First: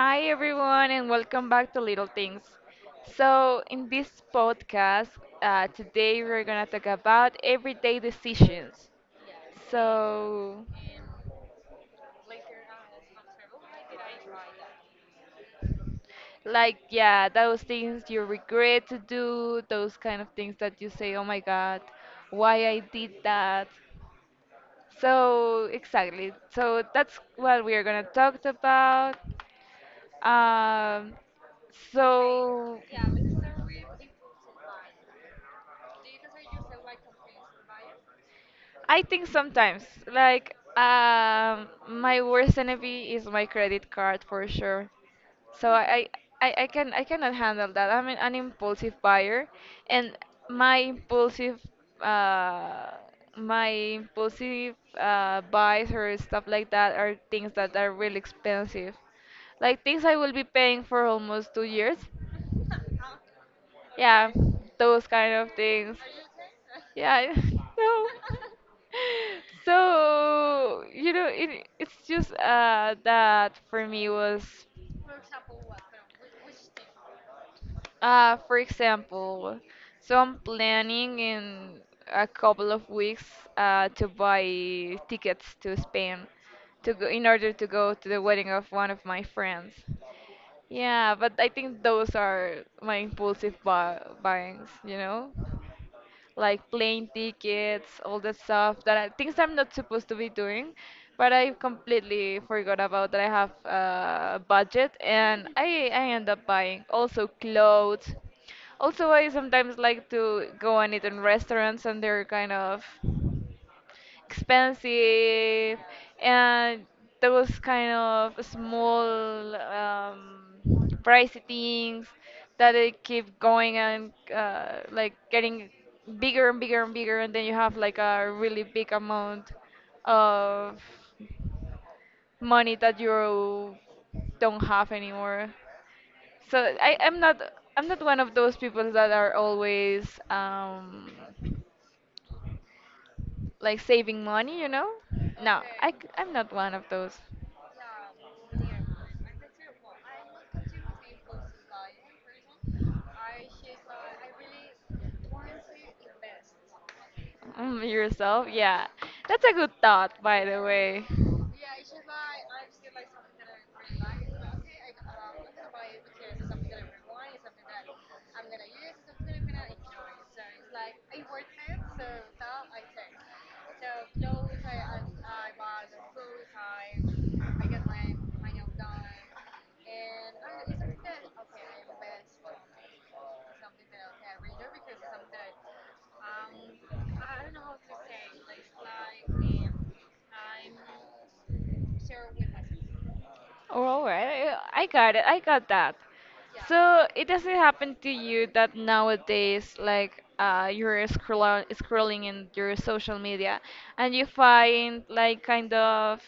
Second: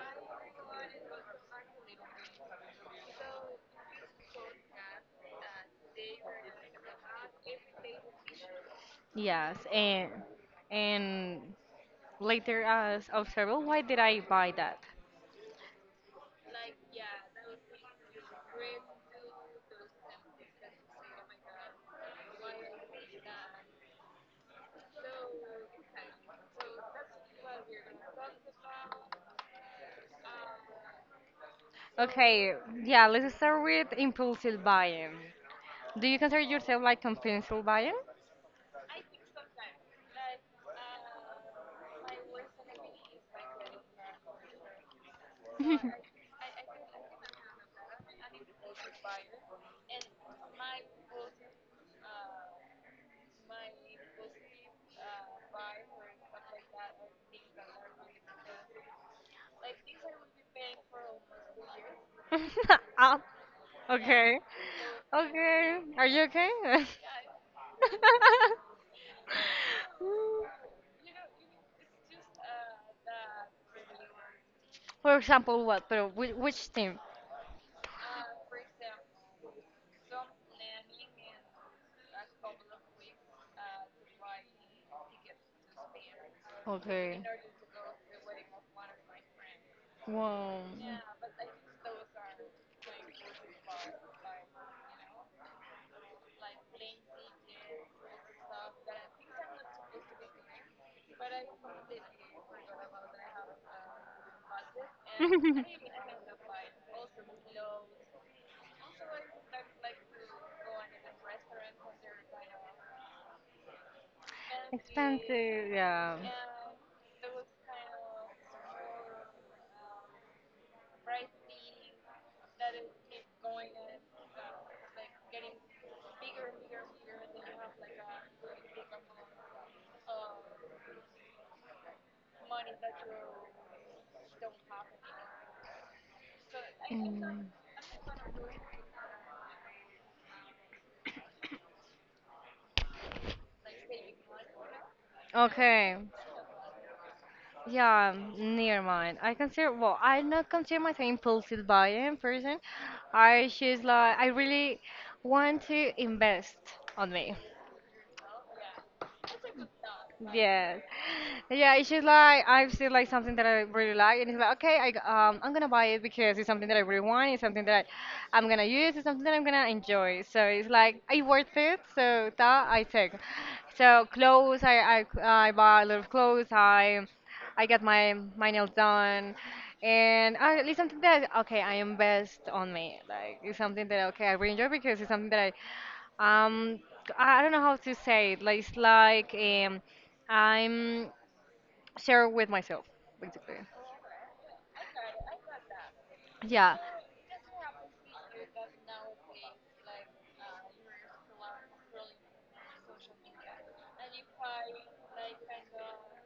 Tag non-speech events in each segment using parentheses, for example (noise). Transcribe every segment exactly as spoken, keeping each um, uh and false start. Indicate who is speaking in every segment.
Speaker 1: Hi, everyone, and welcome back to Little Things. So, in this podcast, uh, today we're gonna talk about everyday decisions.
Speaker 2: Yes, and
Speaker 1: So,
Speaker 2: and later as observable, why did I buy that?
Speaker 1: like, yeah, those things you regret to do, those kind of things that you say, oh my god, why I did that. So, exactly. So, that's what we are gonna talk about. Um,
Speaker 2: Okay,
Speaker 1: so,
Speaker 2: yeah, let's start with impulsive buying. Do you consider yourself like compulsive buying?
Speaker 1: I think sometimes, like, um, my worst enemy is my credit card for sure. So I, I, I can, I cannot handle that. I'm an, an impulsive buyer, and my impulsive, uh,
Speaker 2: (laughs)
Speaker 1: my impulsive uh, buys or stuff like that are things that are really expensive, like things I will be paying for almost two years.
Speaker 2: (laughs) Ah,
Speaker 1: Yeah,
Speaker 2: okay.
Speaker 1: those kind of
Speaker 2: Okay.
Speaker 1: things.
Speaker 2: Are you okay? (laughs)
Speaker 1: Yeah, I (laughs) know.
Speaker 2: Mm,
Speaker 1: So, you know, it, it's just uh, that for me was,
Speaker 2: for example, what? But which, which team?
Speaker 1: uh, for example, so I'm planning in a couple of weeks uh, to buy tickets to Spain to go,
Speaker 2: Okay.
Speaker 1: in order to go to the wedding of one of my friends.
Speaker 2: Wow.
Speaker 1: Yeah, but I
Speaker 2: (laughs)
Speaker 1: think those are my impulsive buy buyings, you know? Like plane tickets, all the stuff that I, things I'm not supposed to be doing. But I completely forgot about that I have a budget, and I I end up buying also clothes. Also, I sometimes like to go and eat in restaurants, and they're kind of
Speaker 2: Expensive,
Speaker 1: expensive
Speaker 2: yeah.
Speaker 1: and those kind of small um, pricey things that they keep going and uh, like getting bigger and bigger and bigger and then you have like a really big amount of money that you don't have anymore. So I, I'm not
Speaker 2: Mm.
Speaker 1: I'm not one of those people that are always um, like saving money, you know? No, I,
Speaker 2: Okay.
Speaker 1: c- I'm not one of those.
Speaker 2: Yeah, near mine. I consider, well, I not consider myself impulsive buying person. I just like I really want to invest on me.
Speaker 1: Mm, yourself? Yeah. That's a good thought, by the
Speaker 2: Yes.
Speaker 1: way.
Speaker 2: Yeah, it's just like I've seen like something that I really like and it's like, okay, I g- um I'm gonna buy it because it's something that I really want, it's something that I'm gonna use, it's something that I'm gonna enjoy. So it's like I worth it, so that I take. So clothes, I I I buy a lot of clothes, I I got my my nails done, and uh, it's something that, okay, I invest on me. Like it's something that, okay, I really enjoy because it's something that I um I I don't know how to say it. Like it's like um I'm share with myself basically.
Speaker 1: Oh, all right, I I got it. I got that.
Speaker 2: Yeah.
Speaker 1: So it doesn't happen to you that nowadays, like, uh, you're scroll scrolling in your social media and you find, like, kind of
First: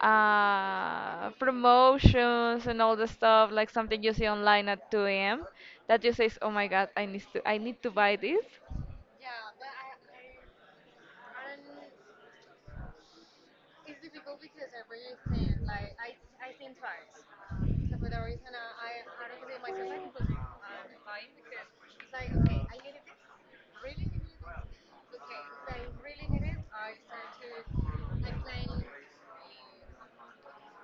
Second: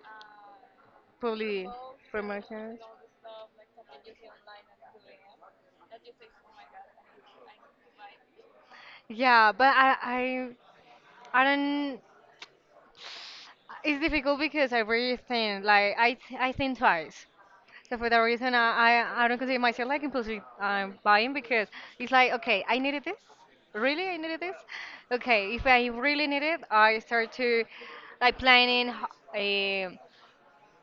Speaker 1: uh,
Speaker 2: Probably
Speaker 1: promotions and
Speaker 2: promotions.
Speaker 1: all the stuff, like something you see online at two a m that you says, "Oh my God, I need to, I need to buy this."
Speaker 2: Yeah, but I I I don't. It's difficult because I really think, like, I th I think twice. So for that reason, I I, I don't consider myself like impulsive um, buying because it's like, okay, I needed this. Really, I needed this. Okay, if I really need it, I start to like planning uh,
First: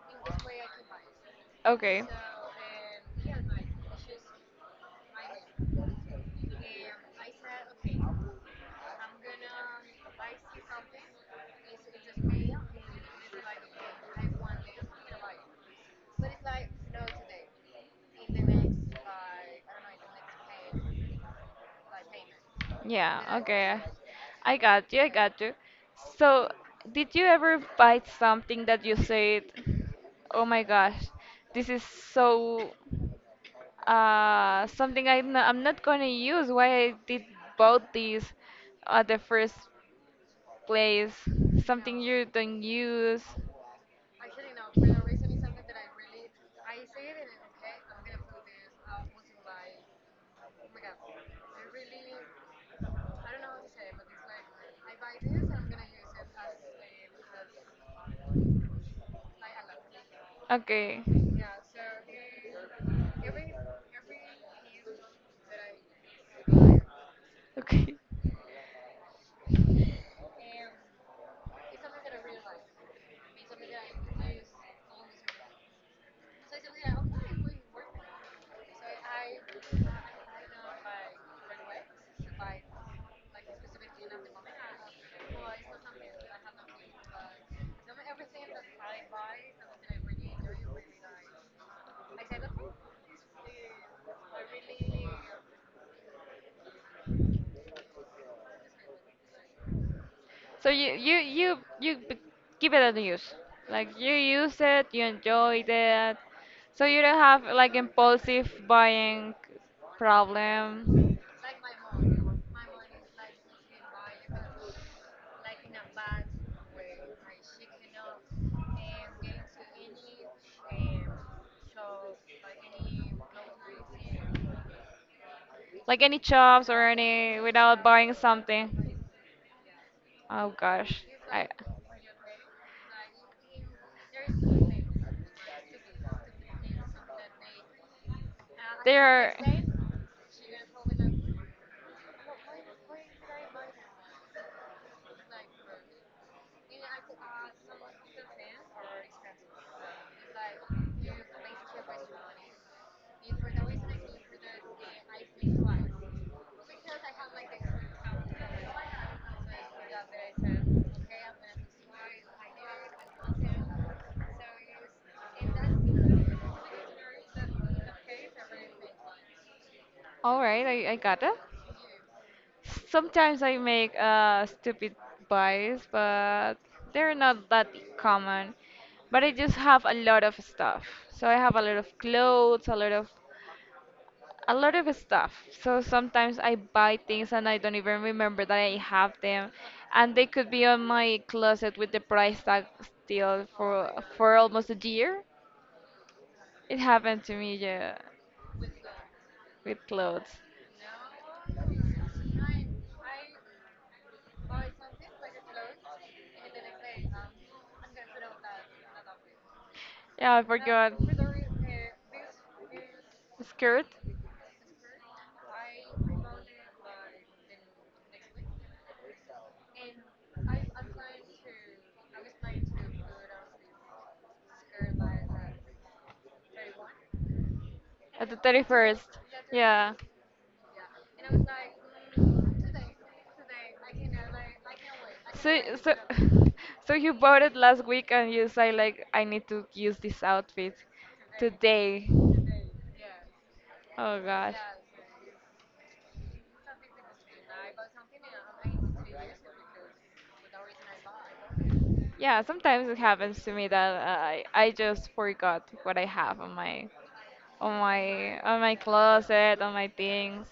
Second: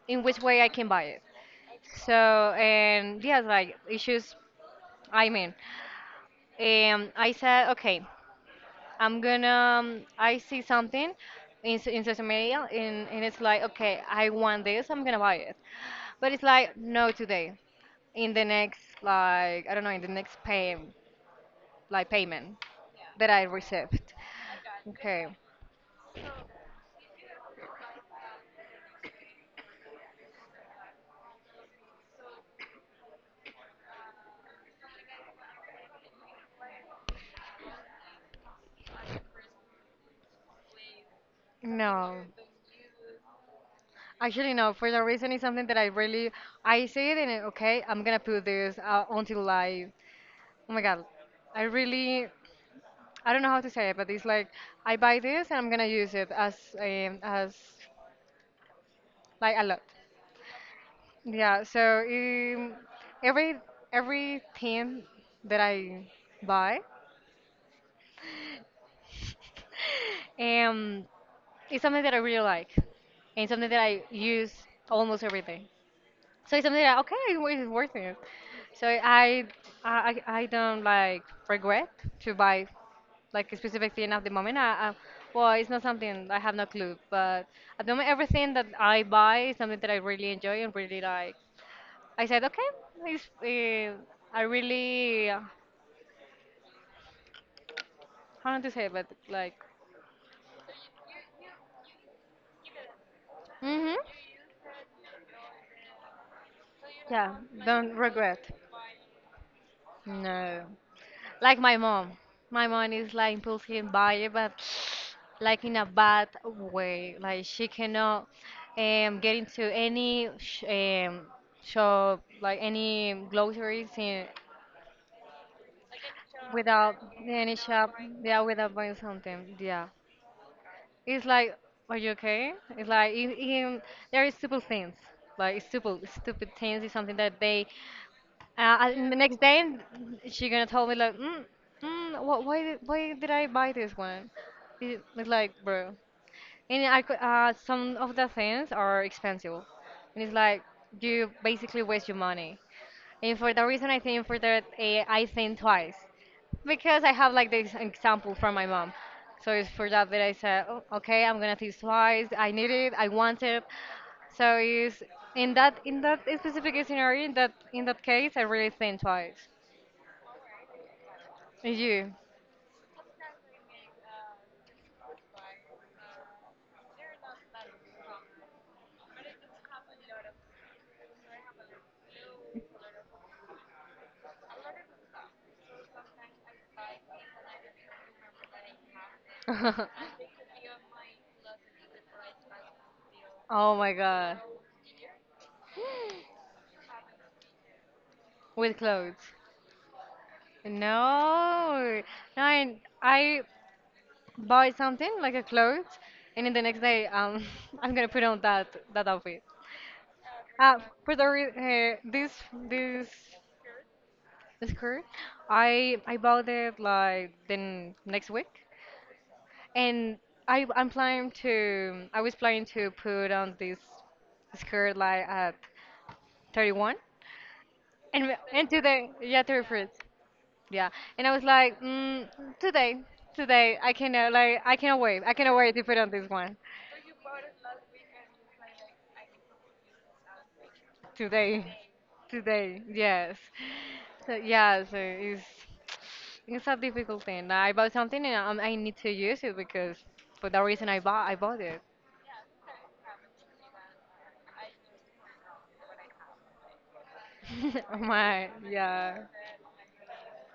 Speaker 2: in which way I can buy it.
Speaker 1: Okay.
Speaker 2: So and yes, like issues. I mean, Um, I said, okay, I'm gonna. Um, I see something in s- in social media, and, and it's like, okay, I want this. I'm gonna buy it. But it's like, no, today. In the next, like, I don't know, in the next pay, like payment
Speaker 1: Yeah,
Speaker 2: that I
Speaker 1: okay.
Speaker 2: received.
Speaker 1: I got you, I
Speaker 2: Okay.
Speaker 1: got you. So, did you ever bite something that you said, oh my gosh, this is so, uh, something I'm not, I'm not gonna use? Why I did bought this at the first place, something
Speaker 2: No.
Speaker 1: you don't use.
Speaker 2: Actually, no. For the reason, it's something that I really, I see it and uh, okay, I'm gonna put this uh, until I, oh my God, I really I don't know how to say it, but it's like I buy this and I'm gonna use it as um, as like a lot.
Speaker 1: Okay,
Speaker 2: Yeah. So um, every every thing that I buy,
Speaker 1: okay.
Speaker 2: (laughs) um, it's something that I really like, and something that I use almost every day. So it's something that, okay, it's worth it. So I I I don't like regret to buy like a specific thing at the moment. I, I well, it's not something I have no clue, but at the moment everything that I buy is something that I really enjoy and really like. I said, okay, it's uh, I really uh, how not to say, but like
Speaker 1: So you you you you b- give it a use. Like
Speaker 2: mhm,
Speaker 1: you use it, you enjoy it. So you don't
Speaker 2: yeah,
Speaker 1: have like
Speaker 2: don't regret.
Speaker 1: impulsive buying
Speaker 2: No.
Speaker 1: problem,
Speaker 2: Like my mom. My mom is like impulsive buyer, but (sniffs) like in a bad way. Like she cannot um, get into any sh um, shop, like any groceries in,
Speaker 1: like any shops or
Speaker 2: without
Speaker 1: any
Speaker 2: any
Speaker 1: without
Speaker 2: shop.
Speaker 1: buying
Speaker 2: Yeah, without buying
Speaker 1: something.
Speaker 2: something. Yeah.
Speaker 1: Oh gosh,
Speaker 2: It's
Speaker 1: I
Speaker 2: like, are you okay? It's like in, in, there is stupid things. Like stupid, stupid things is something that they Uh,
Speaker 1: they
Speaker 2: and the
Speaker 1: are.
Speaker 2: next day, she gonna tell me like, mm, mm, wh- why did why did I buy this one? It- It's like, bro, and I could, uh, some of the things are expensive, and it's like you basically waste your money. And for that reason, I think for that eh, I think twice because I have like this example from my mom. So it's for that that I said, oh, okay, I'm gonna think twice. I need it. I want it. So it's in that in that specific scenario, in that in that case, I really think twice.
Speaker 1: All right, I, I got it.
Speaker 2: And you?
Speaker 1: Sometimes I make uh, stupid buys, but they're not that common. But I just have a lot of stuff. So I have a lot of clothes, a lot of a lot of stuff. So sometimes I buy things and I don't even remember that I have them,
Speaker 2: (laughs)
Speaker 1: and they could be on my closet with the price tag still
Speaker 2: Oh my
Speaker 1: for for
Speaker 2: God,
Speaker 1: almost a year. It happened to me, yeah.
Speaker 2: with clothes.
Speaker 1: With clothes.
Speaker 2: No, no, I, I buy something like a clothes, and in the next day, um, (laughs) I'm gonna put on that that outfit.
Speaker 1: Yeah, I
Speaker 2: Uh,
Speaker 1: forgot.
Speaker 2: for the re- uh, this this
Speaker 1: Skirt
Speaker 2: skirt, I I bought it like the n- next week, and I I'm planning to I was planning to put on this skirt like at thirty-one, and
Speaker 1: at the
Speaker 2: we- and today,
Speaker 1: thirty-first.
Speaker 2: yeah, thirty-first,
Speaker 1: Yeah.
Speaker 2: yeah, and I was like, mm, today today I cannot, like, I cannot wait I cannot
Speaker 1: So,
Speaker 2: wait to
Speaker 1: so,
Speaker 2: put on this
Speaker 1: (laughs)
Speaker 2: one.
Speaker 1: so you bought it last week and you say like, I need to use this outfit
Speaker 2: Today,
Speaker 1: today.
Speaker 2: today, yes.
Speaker 1: Oh
Speaker 2: So,
Speaker 1: gosh.
Speaker 2: yeah, so it's it's a difficult thing. I bought something and um, I need to use it because for that reason I bought I bought it.
Speaker 1: Yeah, sometimes it happens to me that uh, I I just forgot what I have on my on
Speaker 2: (laughs) Oh
Speaker 1: my
Speaker 2: my,
Speaker 1: on my
Speaker 2: yeah,
Speaker 1: closet, on my things.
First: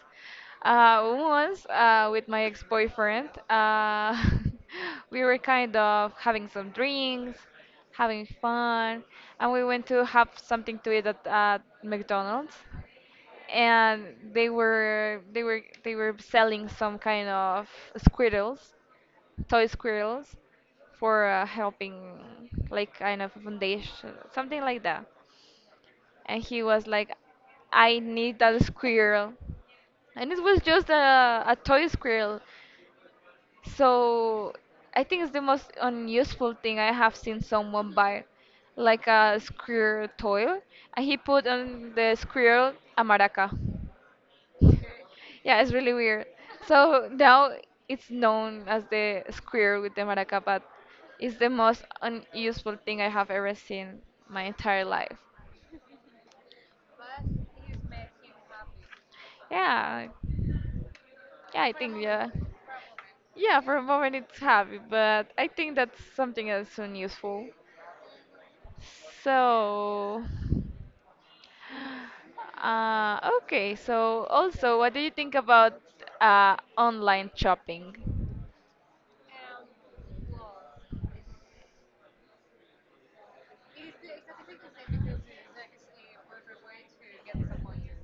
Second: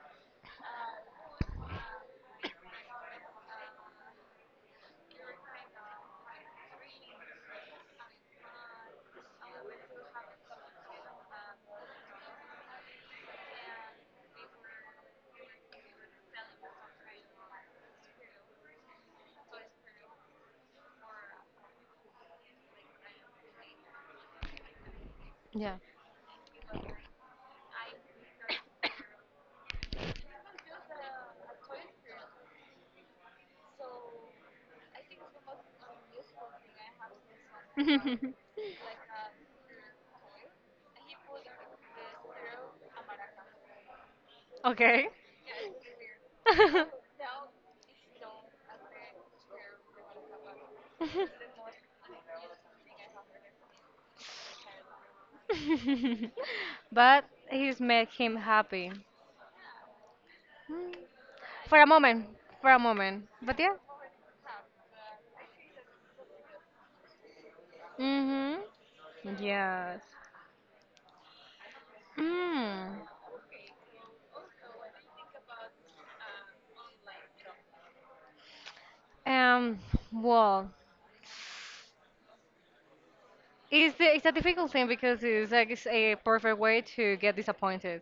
Speaker 1: Uh, once uh, with my ex-boyfriend, uh, (laughs) we were kind of having some drinks, having fun, and we went to have something to eat at, at McDonald's. And they were they were they were selling some kind of squirrels, toy squirrels, for uh, helping, like kind of a foundation, something like that.
Speaker 2: yeah.
Speaker 1: And he was like, I need that squirrel. And it was just a, a toy squirrel. So I think it's the most unuseful thing I have seen someone buy,
Speaker 2: (laughs)
Speaker 1: like a squirrel toy. And he put on the squirrel a maraca.
Speaker 2: Okay.
Speaker 1: Yeah, it's really weird. So
Speaker 2: (laughs) (laughs)
Speaker 1: now it's known as the squirrel with the maraca, but it's the most unuseful thing I have ever seen my entire life.
Speaker 2: But he's made him happy.
Speaker 1: Yeah,
Speaker 2: Mm,
Speaker 1: yeah, I
Speaker 2: for a
Speaker 1: think
Speaker 2: moment,
Speaker 1: yeah.
Speaker 2: for a moment. But
Speaker 1: Yeah, for
Speaker 2: yeah.
Speaker 1: a moment it's happy, but I think that's something that's soon useful.
Speaker 2: Mm-hmm. Yeah.
Speaker 1: So,
Speaker 2: Mm.
Speaker 1: uh, okay, so also, what do you think about uh, online shopping?
Speaker 2: Um, well, It's, the, it's a difficult thing because it's like it's a perfect way to get disappointed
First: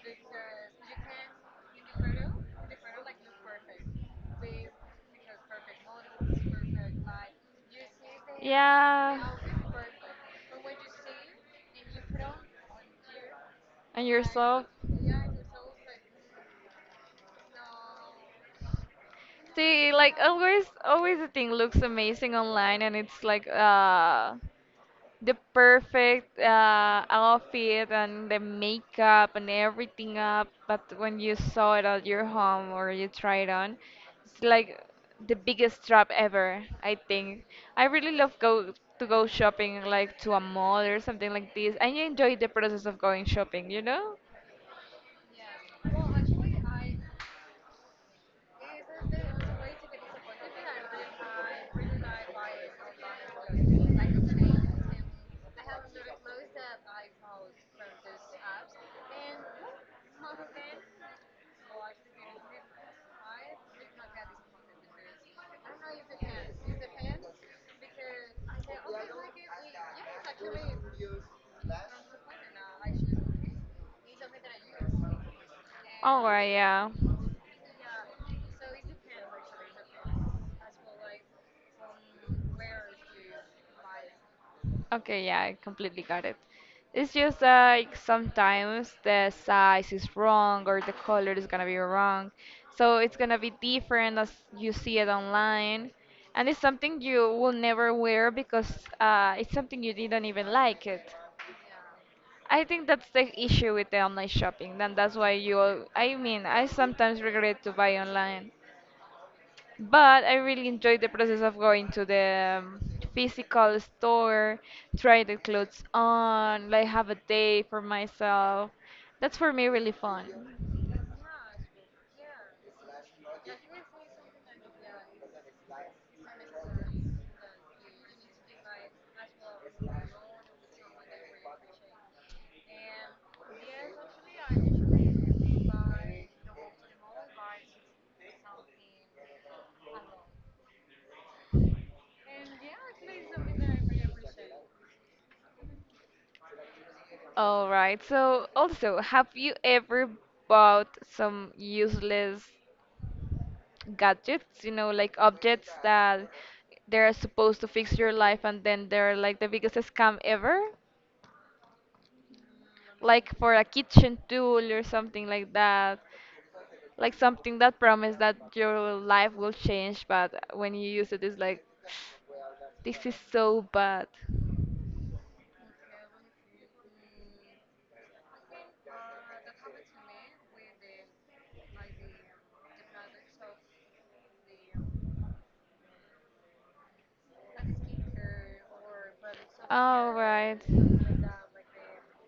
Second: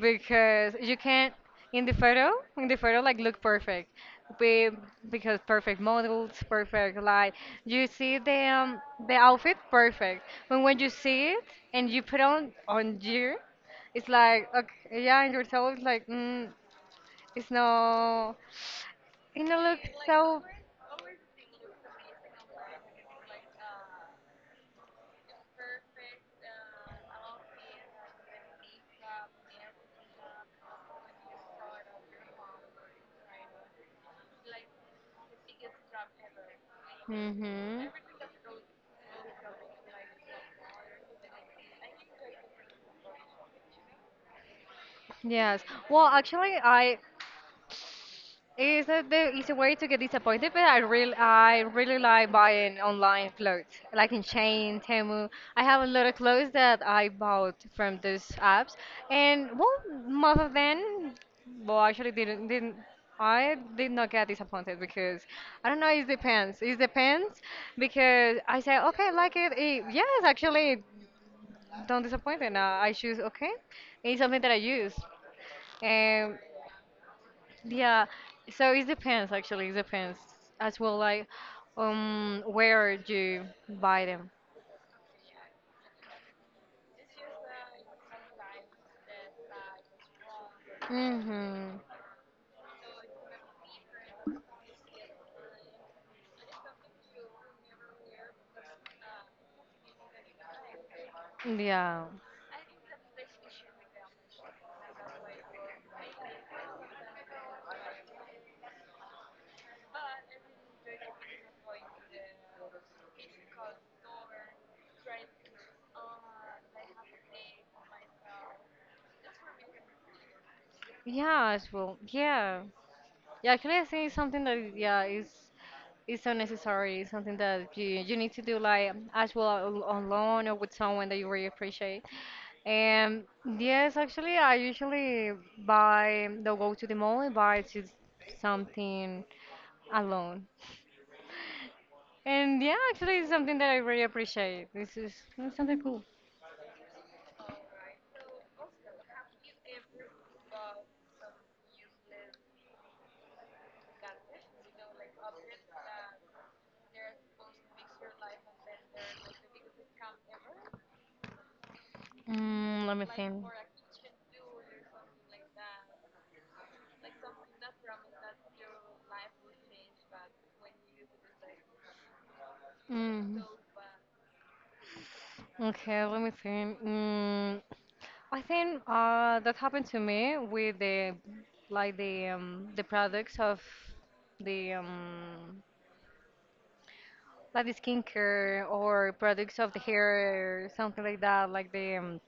Speaker 2: because you can not in the photo in the photo like look perfect be, because perfect models perfect light you see the um, the
Speaker 1: Yeah.
Speaker 2: outfit perfect but when you see it and you put on on you
Speaker 1: And
Speaker 2: it's like,
Speaker 1: yourself?
Speaker 2: okay, yeah and yourself it's like, mm, it's no it no look
Speaker 1: See, like
Speaker 2: so
Speaker 1: always, always the thing looks amazing online, and it's like uh the perfect uh outfit and the makeup and everything up. But when you saw it at your home or you try it on, it's like the biggest trap ever, I think. I
Speaker 2: hmm.
Speaker 1: really love go to go shopping like to a mall or something like this. I enjoy the process of going shopping, you know?
Speaker 2: Yes. Well, actually, I it's a, the, it's a way to get disappointed, but I really I really like buying online clothes, like in Chain, Temu. I have a lot of clothes that I bought from those apps, and well, most of them, well, actually didn't didn't I did not get disappointed because I don't know. It depends. It depends because I say, okay, I like it. Eh, yes, actually, don't disappoint me. Now I choose, okay. It's something that I use.
Speaker 1: Oh,
Speaker 2: Um,
Speaker 1: well, yeah.
Speaker 2: yeah, so it depends, actually, it depends as well like um where you buy them.
Speaker 1: Okay, yeah, I completely got it. It's just like sometimes the size is wrong or the color is gonna
Speaker 2: Mm-hmm.
Speaker 1: be wrong. So it's gonna be different as you see it online. And it's something you will never wear because uh, it's something you didn't even like it.
Speaker 2: Yeah.
Speaker 1: I think that's the issue with the online shopping. Then that's why you, al- I mean, I sometimes regret to buy online. But I really enjoyed the process of going to the um, physical store, try the clothes on, like have a day for myself. That's for me really fun.
Speaker 2: Yeah, as well. Yeah. Yeah, actually I think it's something that yeah is is so necessary. It's something that you you need to do like as well al- on loan or with someone that you really appreciate. And yes, actually I usually buy don't go to the mall and buy just something alone. And yeah, actually, it's something that I really appreciate. This is it's something cool.
Speaker 1: All right. So also, have you ever bought some useless gadgets, you know, like objects that they're supposed to fix your life and then they're like the biggest scam ever?
Speaker 2: Mm, let me
Speaker 1: Like
Speaker 2: think.
Speaker 1: for a kitchen tool or something like that. Like something that promised that your life will change, but when you use it, it's like, this is
Speaker 2: Mm.
Speaker 1: so bad.
Speaker 2: Okay, let me think. Mm, I think uh, that happened to me with the like the um, the products of the um, like the skincare or products of the
Speaker 1: Oh, right.
Speaker 2: hair, something like that, like the um,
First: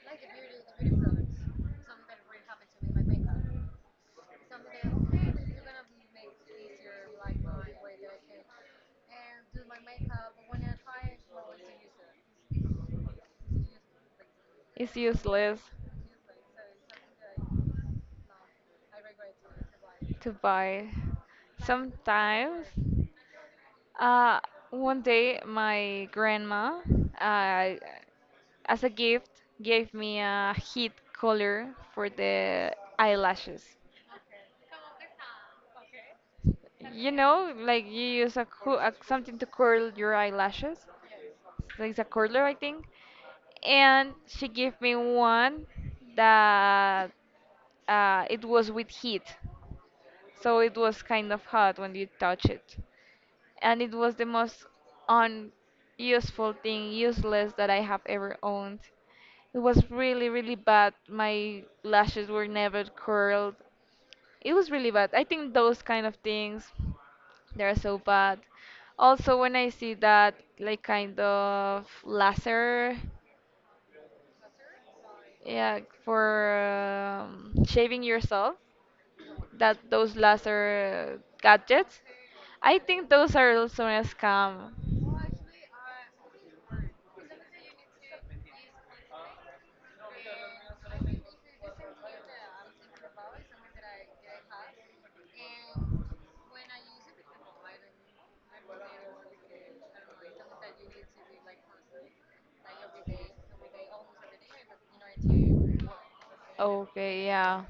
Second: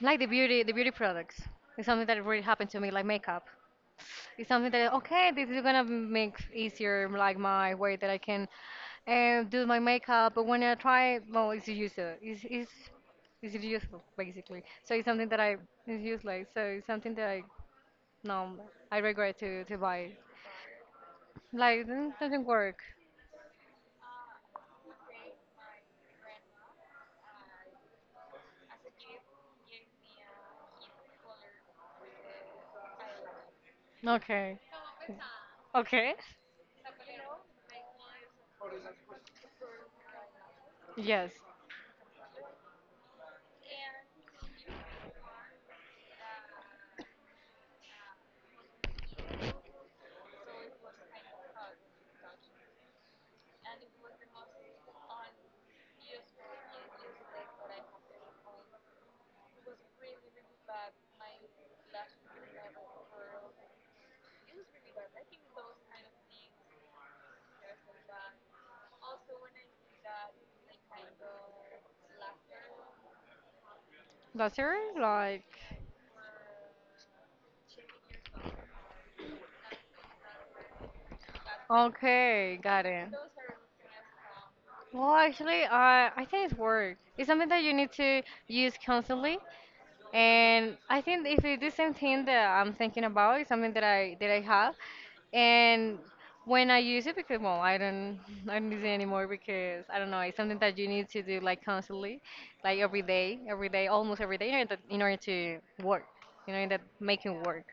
Speaker 2: like the beauty the beauty products. It's something that really happened to me, like makeup. It's something that, okay, this is gonna make easier like my way that I can uh, do my makeup. But when I try, well, it's useful. It's, it's, it's useful, basically. So
Speaker 1: It's
Speaker 2: it's something that I,
Speaker 1: useless
Speaker 2: it's useless. So it's something that I, no, I regret to, to buy.
Speaker 1: to buy.
Speaker 2: Like, mm, doesn't
Speaker 1: Sometimes.
Speaker 2: work.
Speaker 1: Uh, One day, my grandma, uh, as a gift, gave me a heat color for the eyelashes.
Speaker 2: Okay. Okay.
Speaker 1: You know, like you use a, co- a something to curl your eyelashes.
Speaker 2: Yes.
Speaker 1: Like, it's a curler, I think. And she gave me one that uh, it was with heat, so it was kind of hot when you touch it. And it was the most unuseful thing, useless that I have ever owned. It was really, really bad. My lashes were never curled. It was really bad. I think those kind of things they're so bad. Also, when I see that like kind of laser,
Speaker 2: That's your, like,
Speaker 1: yeah, for um, shaving yourself, that those laser gadgets,
Speaker 2: okay,
Speaker 1: I
Speaker 2: got it.
Speaker 1: think those are also a scam.
Speaker 2: Well, actually, uh, I think it's work. It's something that you need to use constantly, and I think if it's the same thing that I'm thinking about, it's something that I that I have, and when I use it, because well, I don't (laughs) I don't use it anymore because I don't know. It's something that you need to do like constantly, like every day, every day, almost every day, in order to, in order to work, you know, in order that
Speaker 1: Okay,
Speaker 2: making work.
Speaker 1: yeah.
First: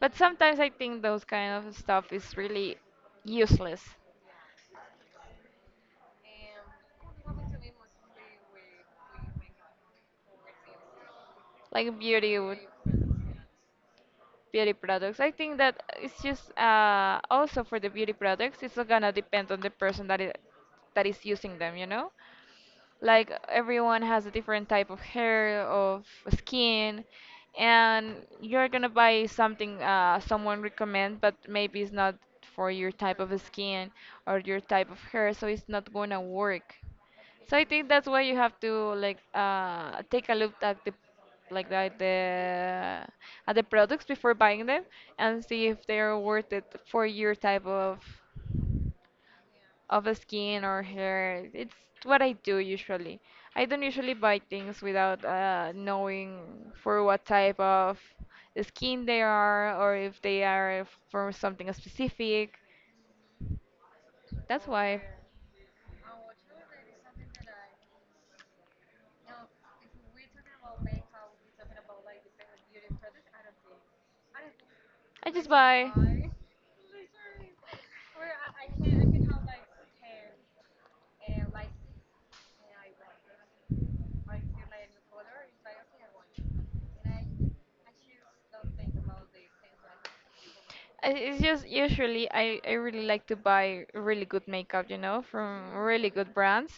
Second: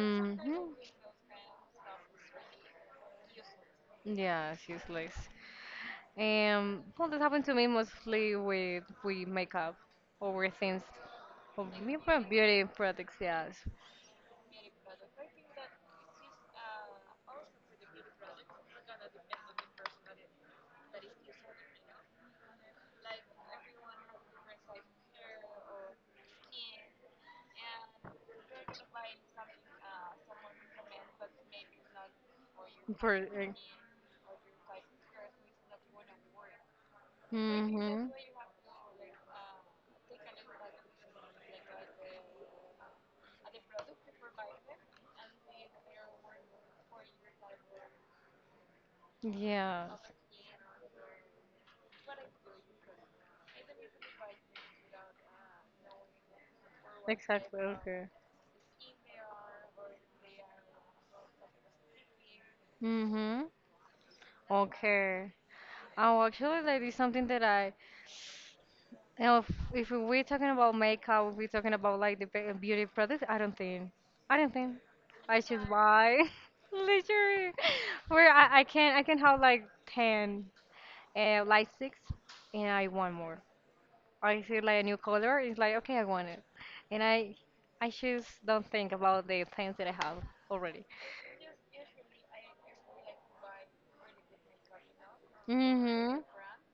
Speaker 1: But sometimes I think those kind of stuff is really useless.
Speaker 2: Yeah, it's useless. Um, well, this happened to me mostly with with makeup or with things, or
Speaker 1: Like
Speaker 2: maybe for
Speaker 1: beauty would
Speaker 2: beauty products, yes.
Speaker 1: beauty products. I think that it's just uh, also for the beauty products, it's gonna depend on the person that is that is using them, you know? Like everyone has a different type of hair of skin and you're gonna buy something uh, someone recommend but maybe it's not for your
Speaker 2: For,
Speaker 1: type of
Speaker 2: uh,
Speaker 1: skin or your type of hair so it's not gonna work. So I think that's
Speaker 2: hmm,
Speaker 1: why you have to like uh, take a look at the like at the at the products before buying them and see if they're worth it for your type of
Speaker 2: yeah,
Speaker 1: of the skin or hair. It's what I do usually. I don't usually buy things without uh, knowing for what type
Speaker 2: exactly.
Speaker 1: of
Speaker 2: Okay.
Speaker 1: skin they are or if they are for something specific.
Speaker 2: Hmm.
Speaker 1: That's why
Speaker 2: Okay. Oh, actually, like it's something that I now, if, if we're talking about makeup, if we're talking about like the be- beauty products, I don't think, I don't think
Speaker 1: I
Speaker 2: I
Speaker 1: just
Speaker 2: should
Speaker 1: buy.
Speaker 2: buy, (laughs) literally where I, I can I can have like ten, uh, like six, and I want more. I see like a new color, it's like, okay, I want it, and I I just don't think about the things that I have already.
Speaker 1: I- It's just usually I, I really like to buy really good makeup, you know, from really
Speaker 2: Mhm.
Speaker 1: good brands.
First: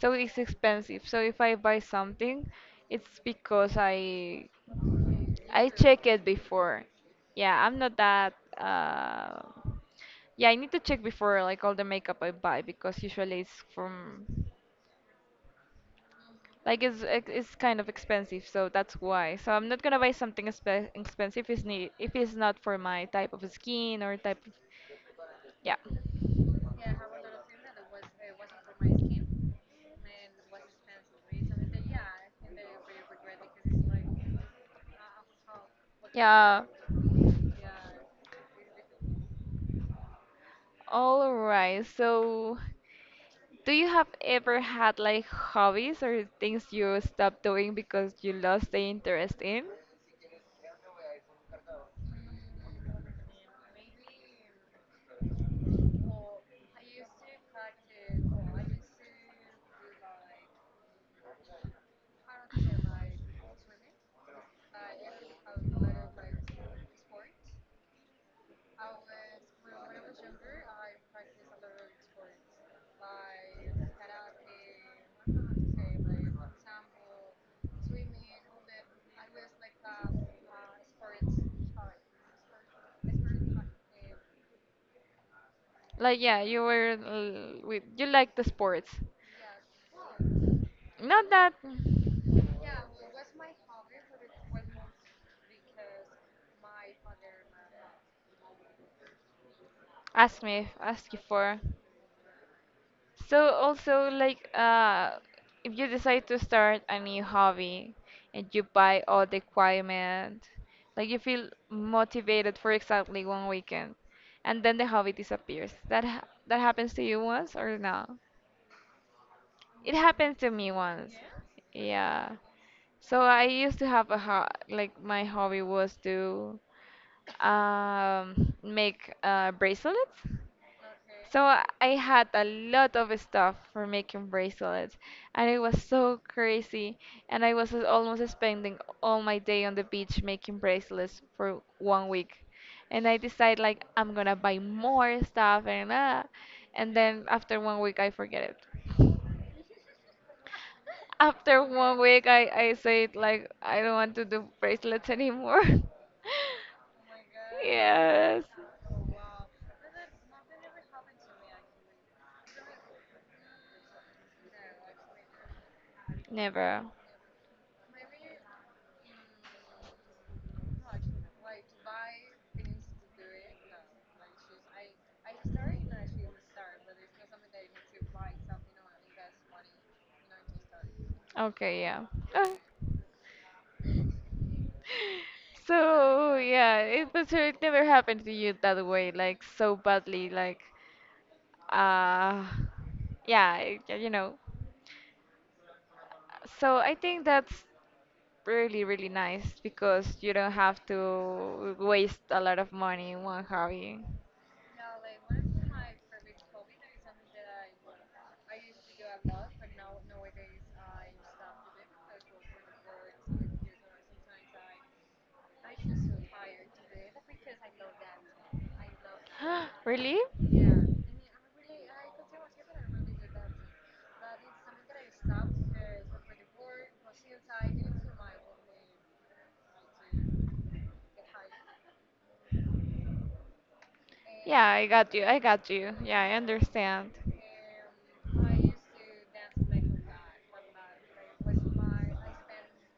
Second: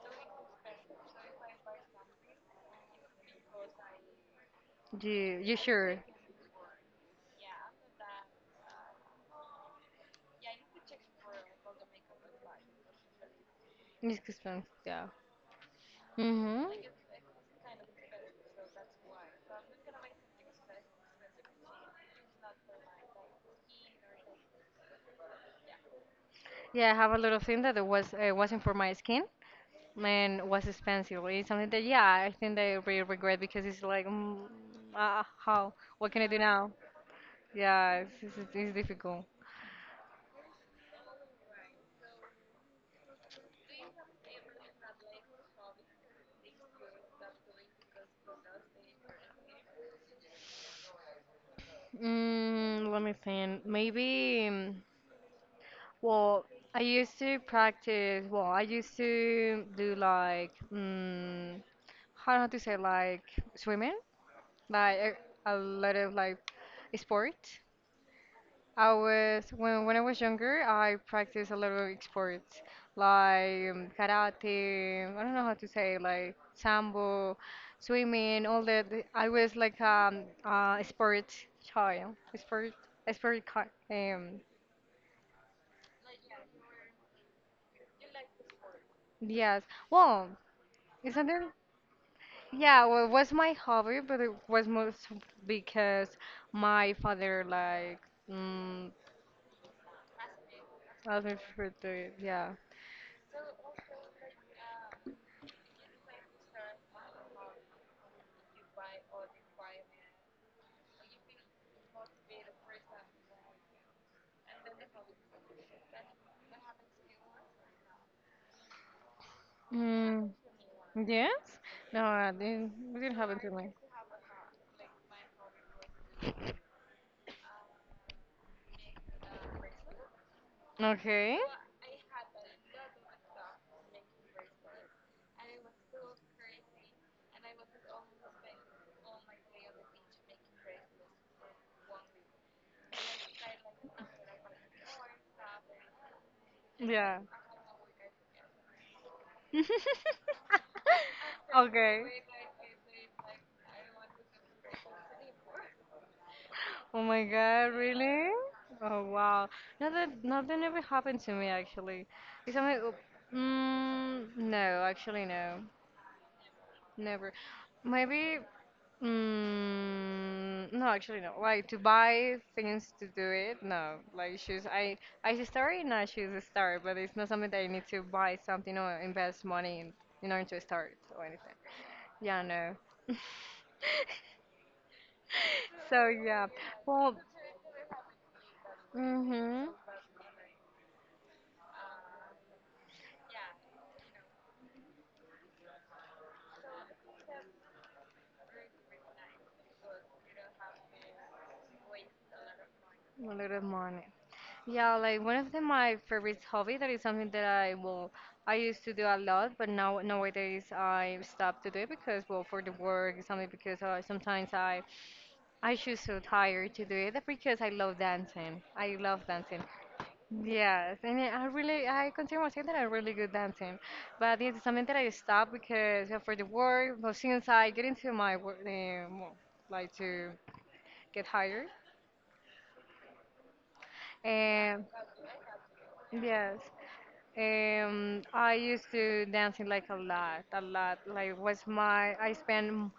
Speaker 1: So it's expensive. So if I buy something, it's because I
Speaker 2: You you
Speaker 1: I
Speaker 2: sure?
Speaker 1: check it before. Yeah, I'm not that uh yeah, I need to check before like all the makeup I buy because usually it's from
Speaker 2: It's expensive, yeah. Mhm.
Speaker 1: like it's ex- it's kind of expensive, so that's why. So I'm not gonna buy something expe expensive if it's need if it's not for my type of skin or type of yeah.
Speaker 2: Yeah, I have a lot of things that it was uh, wasn't for my skin. Man, was expensive. Really. It's something that, yeah, I think they really regret because it's like, mm, uh, how, what can I do
Speaker 1: Yeah.
Speaker 2: now? Yeah, it's, it's, it's difficult.
Speaker 1: All right. So, do you have ever had like hobbies or things you stopped doing because you lost the interest in?
Speaker 2: Mm, let me think. Maybe, mm, well, I used to practice, well, I used to do like, mm, how to say, like swimming, like a, a lot of like sports. I was when when I was younger, I practiced a lot of sports like um, karate. I don't know how to say like sambo, swimming, all that. I was like um uh, a sport child, a sport, a sport. ki- Um,
Speaker 1: Like, yeah, you were l- with you like the sports.
Speaker 2: yes. Well,
Speaker 1: Not
Speaker 2: isn't there?
Speaker 1: that
Speaker 2: Yeah. Well, it was my hobby, but it was most because my father like mm,
Speaker 1: ask me ask you
Speaker 2: asked me
Speaker 1: for.
Speaker 2: for to. Yeah.
Speaker 1: So also like uh if you decide to start a new hobby and you buy all the equipment, like you feel motivated for exactly one weekend and then the hobby disappears. That ha that happens to you once or no? It
Speaker 2: Mm.
Speaker 1: happened to me once.
Speaker 2: Yes? No, I
Speaker 1: Yeah.
Speaker 2: didn't, it didn't
Speaker 1: So
Speaker 2: happen
Speaker 1: I
Speaker 2: to me.
Speaker 1: used to have a ho like my hobby was to um make uh bracelets.
Speaker 2: Okay.
Speaker 1: So I I had a lot of stuff for making bracelets, and it was so crazy. And I was almost spending all my day on the beach making bracelets for one week. And I decided like I'm gonna buy more stuff and uh, and
Speaker 2: Yeah.
Speaker 1: then after one week I forget it. (laughs)
Speaker 2: (laughs)
Speaker 1: After one
Speaker 2: Okay.
Speaker 1: week, I, I said, like, I don't want to do bracelets anymore. (laughs)
Speaker 2: Oh my God, really?
Speaker 1: Yes.
Speaker 2: Oh wow. No, that nothing ever happened to me actually. Because something? Am mm, no, actually no,
Speaker 1: Never.
Speaker 2: never. Maybe mm, no, actually no. Like to buy things to do it, no. Like shoes, I I see story, no, shoes a start, but it's not something that I need to buy something or invest money in, in order to start or anything.
Speaker 1: Okay, yeah.
Speaker 2: Yeah,
Speaker 1: Oh.
Speaker 2: no. (laughs)
Speaker 1: (laughs)
Speaker 2: So
Speaker 1: So,
Speaker 2: yeah,
Speaker 1: yeah, it,
Speaker 2: well,
Speaker 1: but so it never happened to you that way, like,
Speaker 2: mm-hmm.
Speaker 1: so badly, like, uh, yeah, y- you know. So I think that's really, really nice because you don't have to waste a lot of money in
Speaker 2: A
Speaker 1: one
Speaker 2: little money.
Speaker 1: hobby.
Speaker 2: Yeah, like one of the, my favorite hobby that is something that I will I used to do a lot, but now nowadays I stop to do it because well for the work something because uh, sometimes I I just so
Speaker 1: (gasps)
Speaker 2: tired to do it but because I love dancing. I love dancing.
Speaker 1: Really?
Speaker 2: Yes, and I I really I consider myself that I'm really good dancing, but it's something that I stopped because uh, for the work. But since I get into my work, uh, like to get hired.
Speaker 1: Yeah, I got you. I got you. Yeah, I
Speaker 2: Yes.
Speaker 1: understand.
Speaker 2: Um, I used to dancing like a lot, a lot. Like was my I spend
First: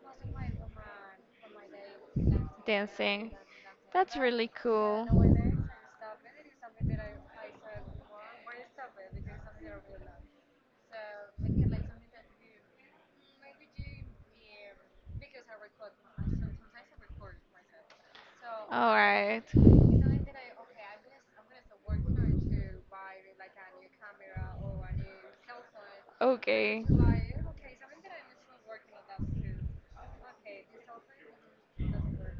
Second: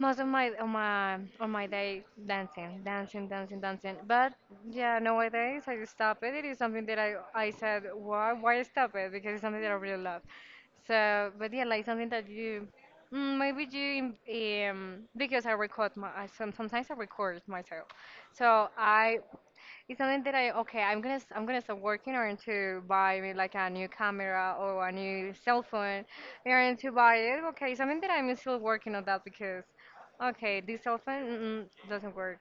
Speaker 2: most of my on my on my day dancing, dancing,
Speaker 1: Dancing.
Speaker 2: dancing, dancing.
Speaker 1: That's
Speaker 2: But
Speaker 1: really
Speaker 2: yeah,
Speaker 1: cool.
Speaker 2: nowadays I stop it. It is something that I I said why why stop it because it's something that I really love. So, but yeah, like something that you mm, maybe you um because I record my I, some, sometimes I record myself. So
Speaker 1: All
Speaker 2: I
Speaker 1: right.
Speaker 2: it's something that I okay. I'm gonna s- I'm gonna start working on to buy me like a new camera or a new cell phone, and
Speaker 1: Okay.
Speaker 2: to buy it. Okay, it's something that I'm still working on that because, okay, this cell phone mm-mm, doesn't work.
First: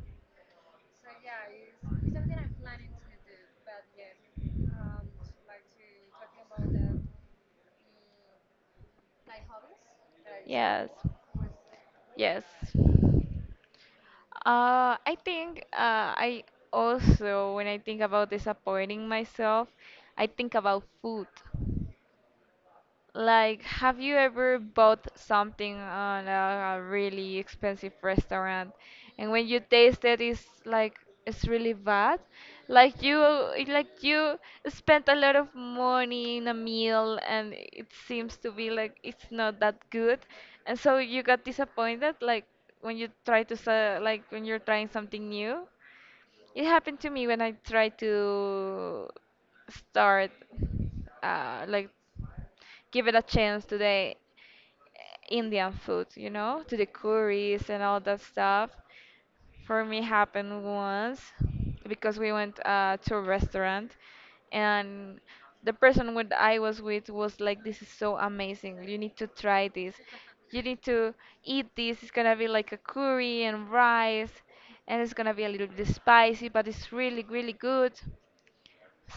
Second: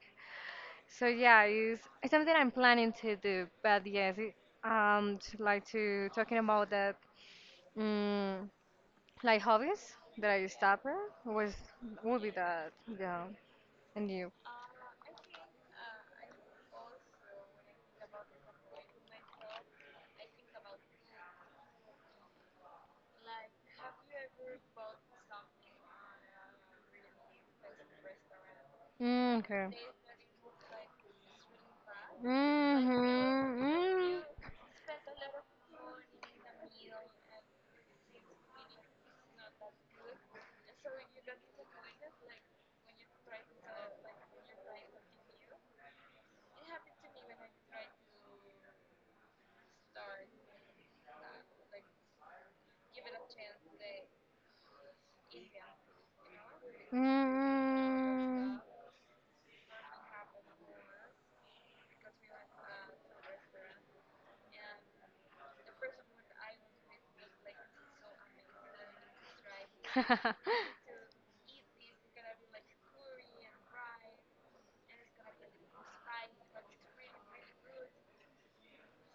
Speaker 2: So yeah, it's, it's something that I'm planning to do. But yes, it, um, to, like to talking about that, mm, like hobbies that I stop
Speaker 1: Yes,
Speaker 2: was would be
Speaker 1: yes.
Speaker 2: that yeah. And you?
Speaker 1: Uh, I think uh, I also, when I think about disappointing myself, I think about food. Like, have you ever bought something on a, a really expensive restaurant, and
Speaker 2: Mm,
Speaker 1: when you
Speaker 2: okay.
Speaker 1: taste it, it's like it's really bad? Like you, like
Speaker 2: Mm-hmm.
Speaker 1: you spent a lot of money in a meal, and it seems to be like it's not that good, and so you got disappointed. Like when you try to, se- like when you're trying something new. It happened to me when I tried to start, uh, like, give it a chance to the Indian food, you know, to the
Speaker 2: Mm-hmm.
Speaker 1: curries and all that
Speaker 2: Mm-hmm.
Speaker 1: stuff. For me, happened once because we went uh, to a restaurant, and the person what I was with was like, "This is so amazing! You need to try this. You need to eat this. It's gonna be like a curry and rice, and it's gonna be a little bit spicy, but it's really, really good."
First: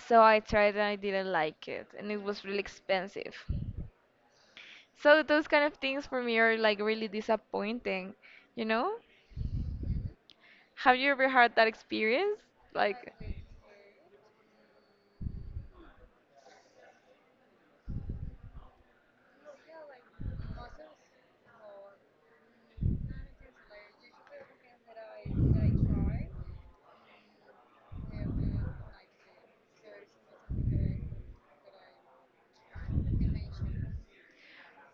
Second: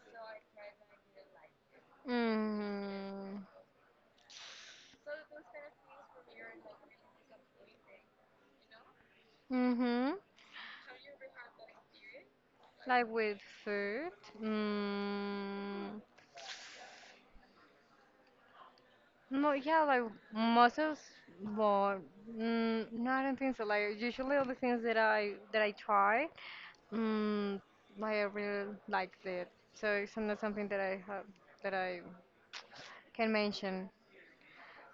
Speaker 1: So I tried and I didn't like it, and it was really expensive. So those kind of things for me are like really disappointing, you know?
Speaker 2: Mm-hmm. (laughs)
Speaker 1: Have you ever had that experience?
Speaker 2: Like
Speaker 1: Like,
Speaker 2: with food. Mm. No, yeah, like mussels, but mm, no, I don't think so. Like usually all the things that I that I try, mm, I really liked it. So it's not something that I have that I can mention.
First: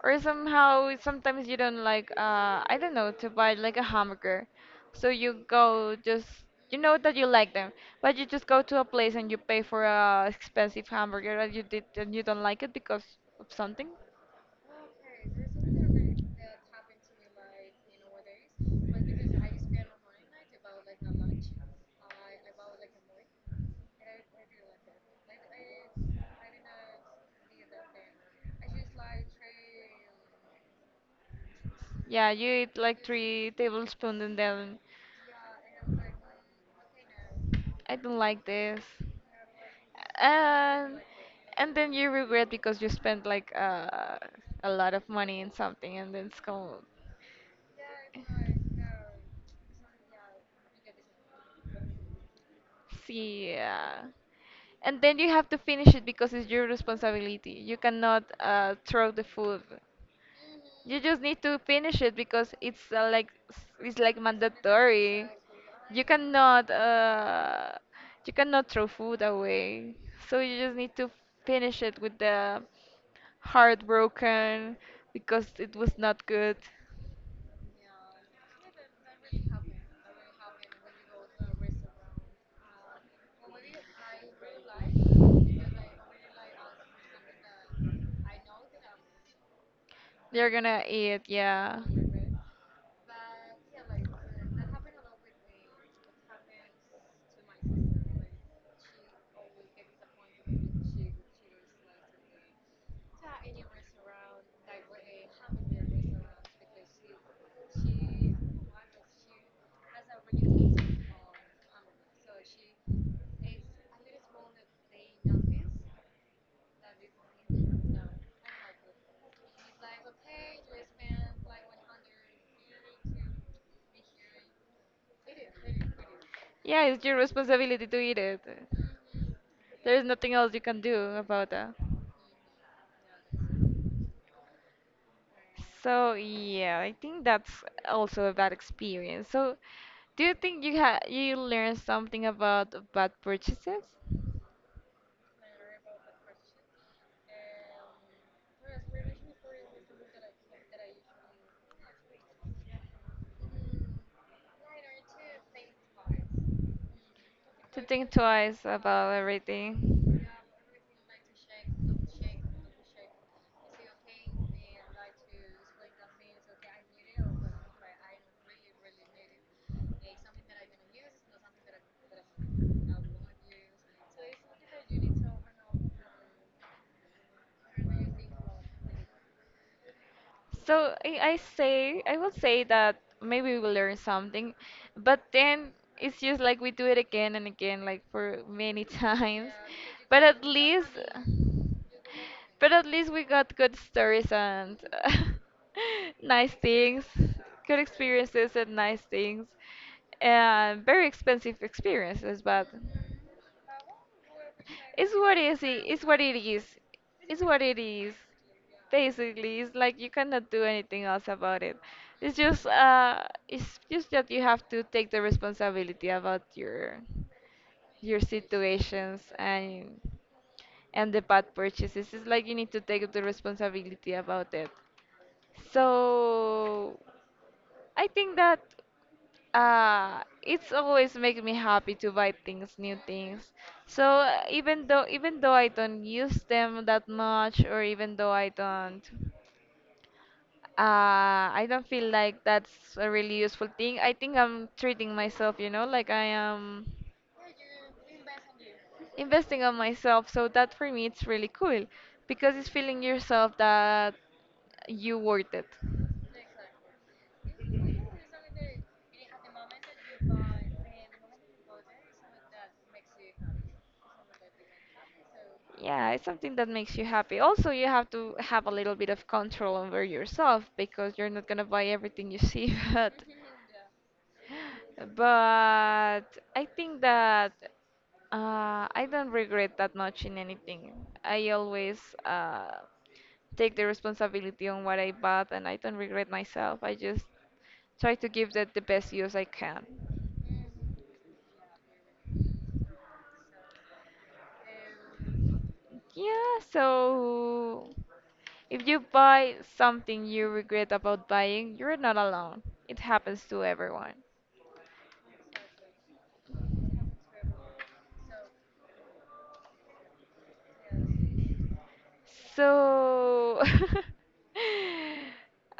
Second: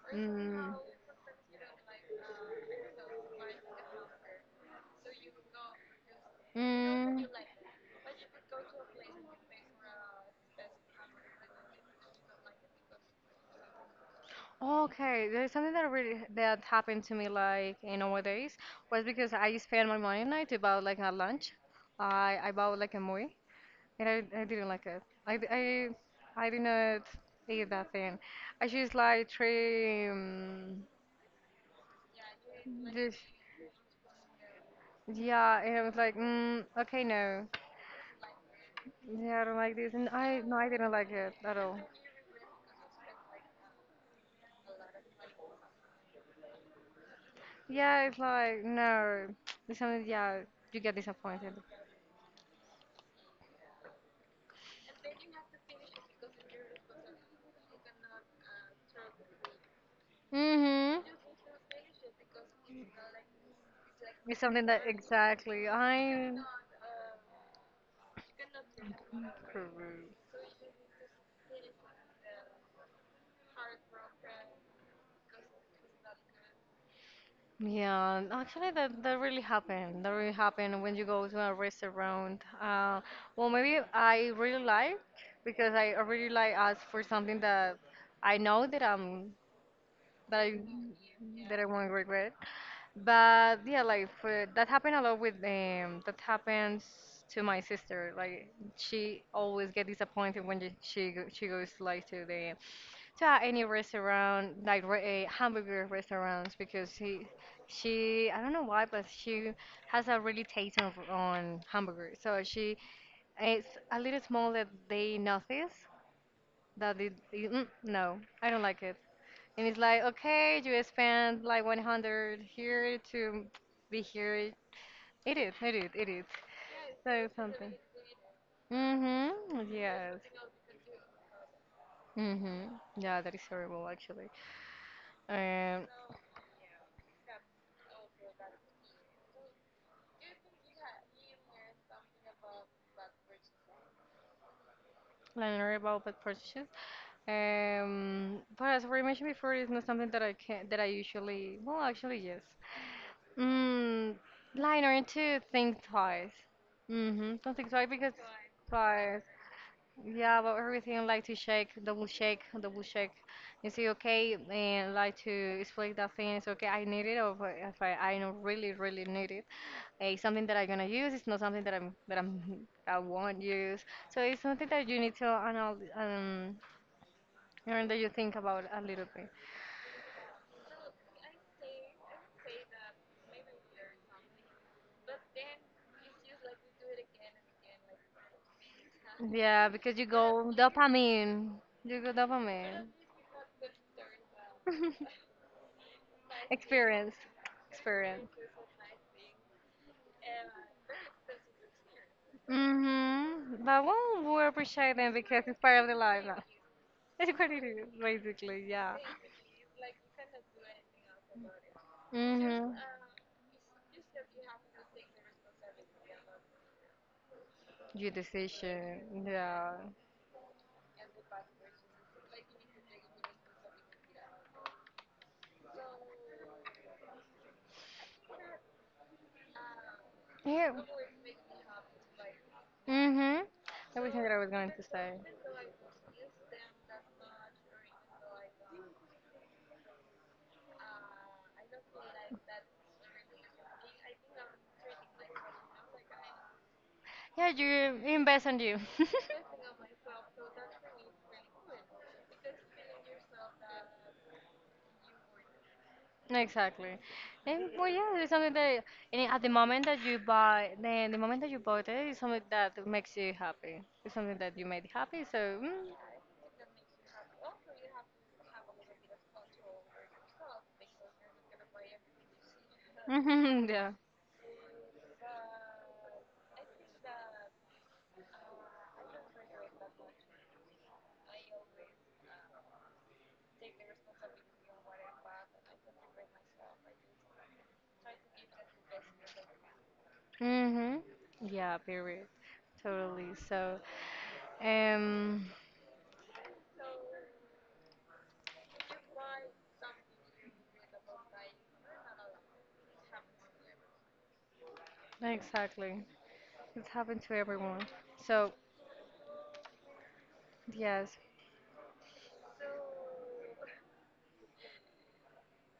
Speaker 1: or
Speaker 2: Mm.
Speaker 1: somehow sometimes you don't like uh I don't know, to buy like a hamburger, so you go just you know that
Speaker 2: Mm.
Speaker 1: you like them, but you just go to a place and you pay for a expensive hamburger that you did and you don't like it because of something.
Speaker 2: Okay, there's something that really that happened to me like in nowadays was because I spent my money night to buy like a lunch. I I bought like a movie and I, I didn't like it. I, d- I I did not eat that thing. I just like three um,
Speaker 1: Yeah, you eat like
Speaker 2: this.
Speaker 1: three tablespoons and then
Speaker 2: Yeah, and I was like, mm, okay, no.
Speaker 1: I don't like this,
Speaker 2: Yeah, I don't like this. And I, no, I didn't
Speaker 1: and
Speaker 2: like it at
Speaker 1: and
Speaker 2: all.
Speaker 1: then you regret because you spent like uh, a lot of money in something and then it's gone.
Speaker 2: Yeah, it's like, no. It's something, yeah, you get disappointed.
Speaker 1: Yeah. And then you have to finish it because it's your responsibility. You cannot uh, throw the food. You
Speaker 2: Mm-hmm.
Speaker 1: just need to finish it because it's uh, like it's like
Speaker 2: It's something that,
Speaker 1: mandatory.
Speaker 2: exactly.
Speaker 1: You
Speaker 2: I,
Speaker 1: cannot uh, you cannot throw food away. So you just need to finish it with the heartbroken because it was not good.
Speaker 2: yeah, actually, that, that really happened. That really happened when you go to a restaurant. Uh, well, maybe I really like, because I I really like ask for something that I know that I'm that
Speaker 1: They're
Speaker 2: I
Speaker 1: gonna eat,
Speaker 2: that I
Speaker 1: yeah.
Speaker 2: won't regret. But yeah, like for, that happened a lot with um that happens to my sister. Like she always get disappointed when she she, go- she goes like to the to any restaurant like re- uh, hamburger restaurants because she she I don't know why but she has a really taste of, on hamburgers. So she it's a little small that they notice that it, it- mm, no I don't like it and it's like, okay, you spend like one hundred here to be here. It is, it is, it is.
Speaker 1: Yeah, it's your
Speaker 2: That is something.
Speaker 1: responsibility to eat it.
Speaker 2: Mm-hmm,
Speaker 1: There's
Speaker 2: yes.
Speaker 1: nothing else you can do about that.
Speaker 2: Mm-hmm. Yeah, that is horrible actually. Um,
Speaker 1: So yeah, I think that's also a bad experience. So do you think you ha you learned something about bad purchases?
Speaker 2: learn about bad purchases. Um, but as we mentioned before, it's not something that I can that I usually, well, actually, yes. Mm, like learn to think twice. Mm-hmm. Don't think
Speaker 1: To
Speaker 2: twice
Speaker 1: think
Speaker 2: because
Speaker 1: twice about everything.
Speaker 2: yeah, but everything like to shake, double shake, double shake. You say okay, and like to explain that thing. It's okay, I need it, or if I, I don't really, really need it. It's something that I'm gonna use. It's not something that I'm that I'm I won't use. So it's something that you need to anal um, and that you think about a little bit.
Speaker 1: So I, I say I will say that maybe we learn something, but then it's just like we do it again and again, like for many (laughs) times.
Speaker 2: Yeah, because you
Speaker 1: But at
Speaker 2: go
Speaker 1: least,
Speaker 2: dopamine. You go
Speaker 1: but at
Speaker 2: dopamine.
Speaker 1: least we got good stories and
Speaker 2: (laughs)
Speaker 1: (laughs) nice things,
Speaker 2: Experience,
Speaker 1: good
Speaker 2: experience.
Speaker 1: experiences and nice things, and very expensive experiences. But
Speaker 2: Mm-hmm. But well, we appreciate them
Speaker 1: it's what
Speaker 2: because it's
Speaker 1: is
Speaker 2: part
Speaker 1: it?
Speaker 2: of the
Speaker 1: It's what
Speaker 2: life
Speaker 1: it
Speaker 2: now.
Speaker 1: is.
Speaker 2: (laughs) That's
Speaker 1: It's
Speaker 2: what
Speaker 1: what
Speaker 2: it
Speaker 1: it
Speaker 2: is,
Speaker 1: is.
Speaker 2: basically, yeah.
Speaker 1: Basically, it's like you cannot do anything else about it. It's just
Speaker 2: Mm-hmm.
Speaker 1: uh, it's just that you have to take the responsibility about your
Speaker 2: Your
Speaker 1: your
Speaker 2: decision,
Speaker 1: situations
Speaker 2: yeah.
Speaker 1: and and the bad purchases. It's like you need to take the responsibility about it. So I think that uh, it's
Speaker 2: Yeah.
Speaker 1: always make me happy to buy things, new
Speaker 2: Mm-hmm.
Speaker 1: things. So
Speaker 2: Everything that I
Speaker 1: uh,
Speaker 2: was going to
Speaker 1: even though
Speaker 2: say.
Speaker 1: even though I don't use them that much, or even though I don't. Uh, I don't feel like that's a really useful thing. I think I'm treating myself, you know, like I am
Speaker 2: Yeah, you invest on you.
Speaker 1: investing on myself. So that for me, it's really cool because it's feeling yourself that
Speaker 2: (laughs)
Speaker 1: you worth it.
Speaker 2: Exactly. And well, yeah, it's something that, and at the moment that you buy, the, the moment that you bought it is something that makes you happy. It's something that you made happy, so
Speaker 1: Yeah, it's something that makes you happy. Also, you have to have a little bit of control over yourself because you're not gonna buy everything you see, (laughs) but
Speaker 2: mm, (laughs) yeah.
Speaker 1: But I think that uh, I don't regret that much in anything. I always uh, take the responsibility on what I bought, and I don't regret myself. I just try to give that the best use I can.
Speaker 2: Mm-hmm. Yeah, period. Totally. So, um,
Speaker 1: Yeah, so if you buy something you regret about buying, you're not alone. It happens to everyone.
Speaker 2: exactly. It's happened to everyone. So, yes.
Speaker 1: So, (laughs)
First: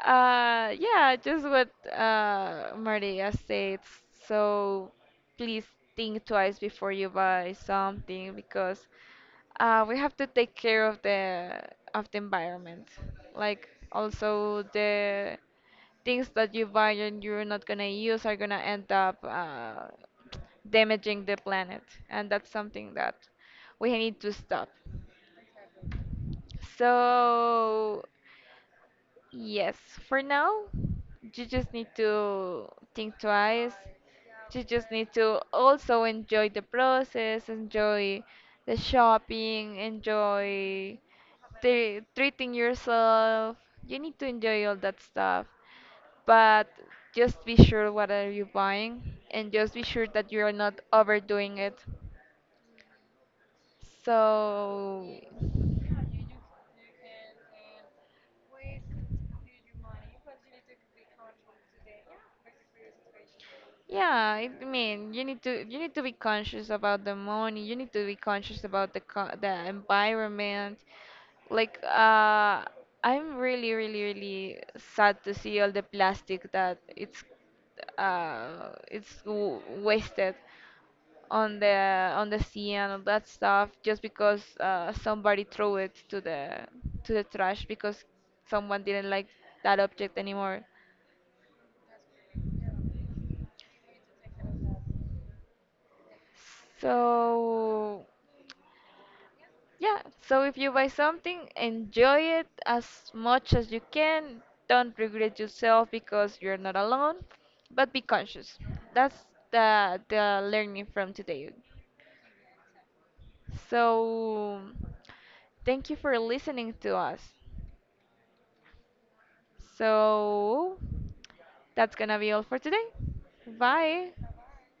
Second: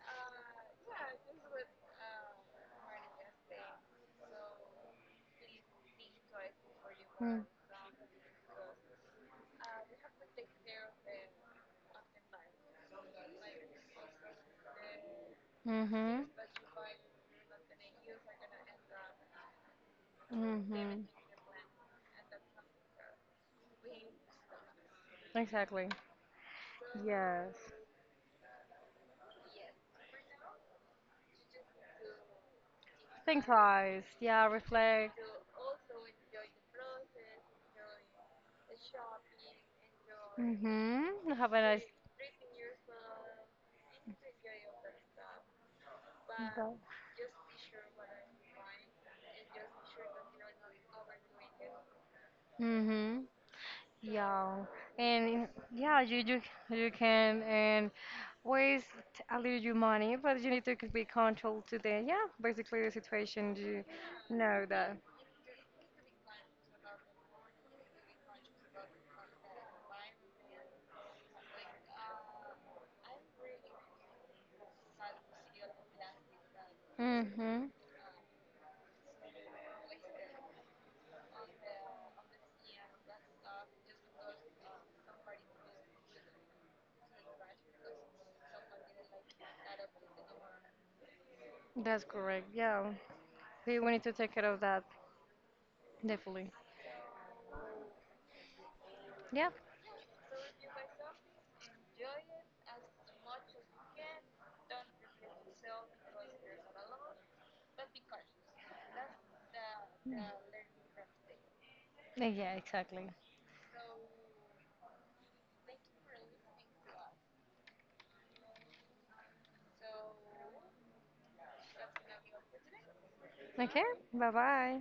Speaker 1: uh, yeah, just what uh, Maria said. So, please think twice before you
Speaker 2: Mm.
Speaker 1: buy something because uh, we have to take care of the of the environment. Like also the
Speaker 2: Mhm.
Speaker 1: things that you buy and you're not gonna use are gonna end up uh,
Speaker 2: Mhm.
Speaker 1: damaging the planet, and that's something that we need to stop.
Speaker 2: Exactly. Yes.
Speaker 1: So, yes, for now, you just need to think
Speaker 2: Think
Speaker 1: twice.
Speaker 2: twice. Yeah.
Speaker 1: You just need
Speaker 2: Reflect.
Speaker 1: to also enjoy the process, enjoy the shopping, enjoy
Speaker 2: Mhm. Have a nice.
Speaker 1: the treating yourself. You need to enjoy all that stuff, but
Speaker 2: Okay.
Speaker 1: just be sure what are you buying and just be sure that you are not overdoing it.
Speaker 2: Mhm. Yeah,
Speaker 1: So,
Speaker 2: and yeah, you you you can and waste a little your money, but you need to be controlled today. Yeah, basically the situation you
Speaker 1: yeah, I
Speaker 2: know that.
Speaker 1: mean, you need to you need to be conscious about the money. You need to be conscious about the co the environment. Like, uh, I'm really, really, really sad to see all the plastic that it's
Speaker 2: Mm-hmm.
Speaker 1: uh it's w wasted on the on the sea and all that stuff just because uh, somebody threw it to the to the trash because someone didn't like that object anymore.
Speaker 2: That's correct. Yeah, we we need to take care of that definitely.
Speaker 1: So.
Speaker 2: Yeah.
Speaker 1: Yeah, so if you buy something, enjoy it as much as you can. Don't regret yourself because you're not alone, but be conscious. That's the the learning from today.
Speaker 2: Yeah, exactly.
Speaker 1: So thank you for listening to us. So that's gonna be all for today.
Speaker 2: Okay.
Speaker 1: Bye.
Speaker 2: Bye bye.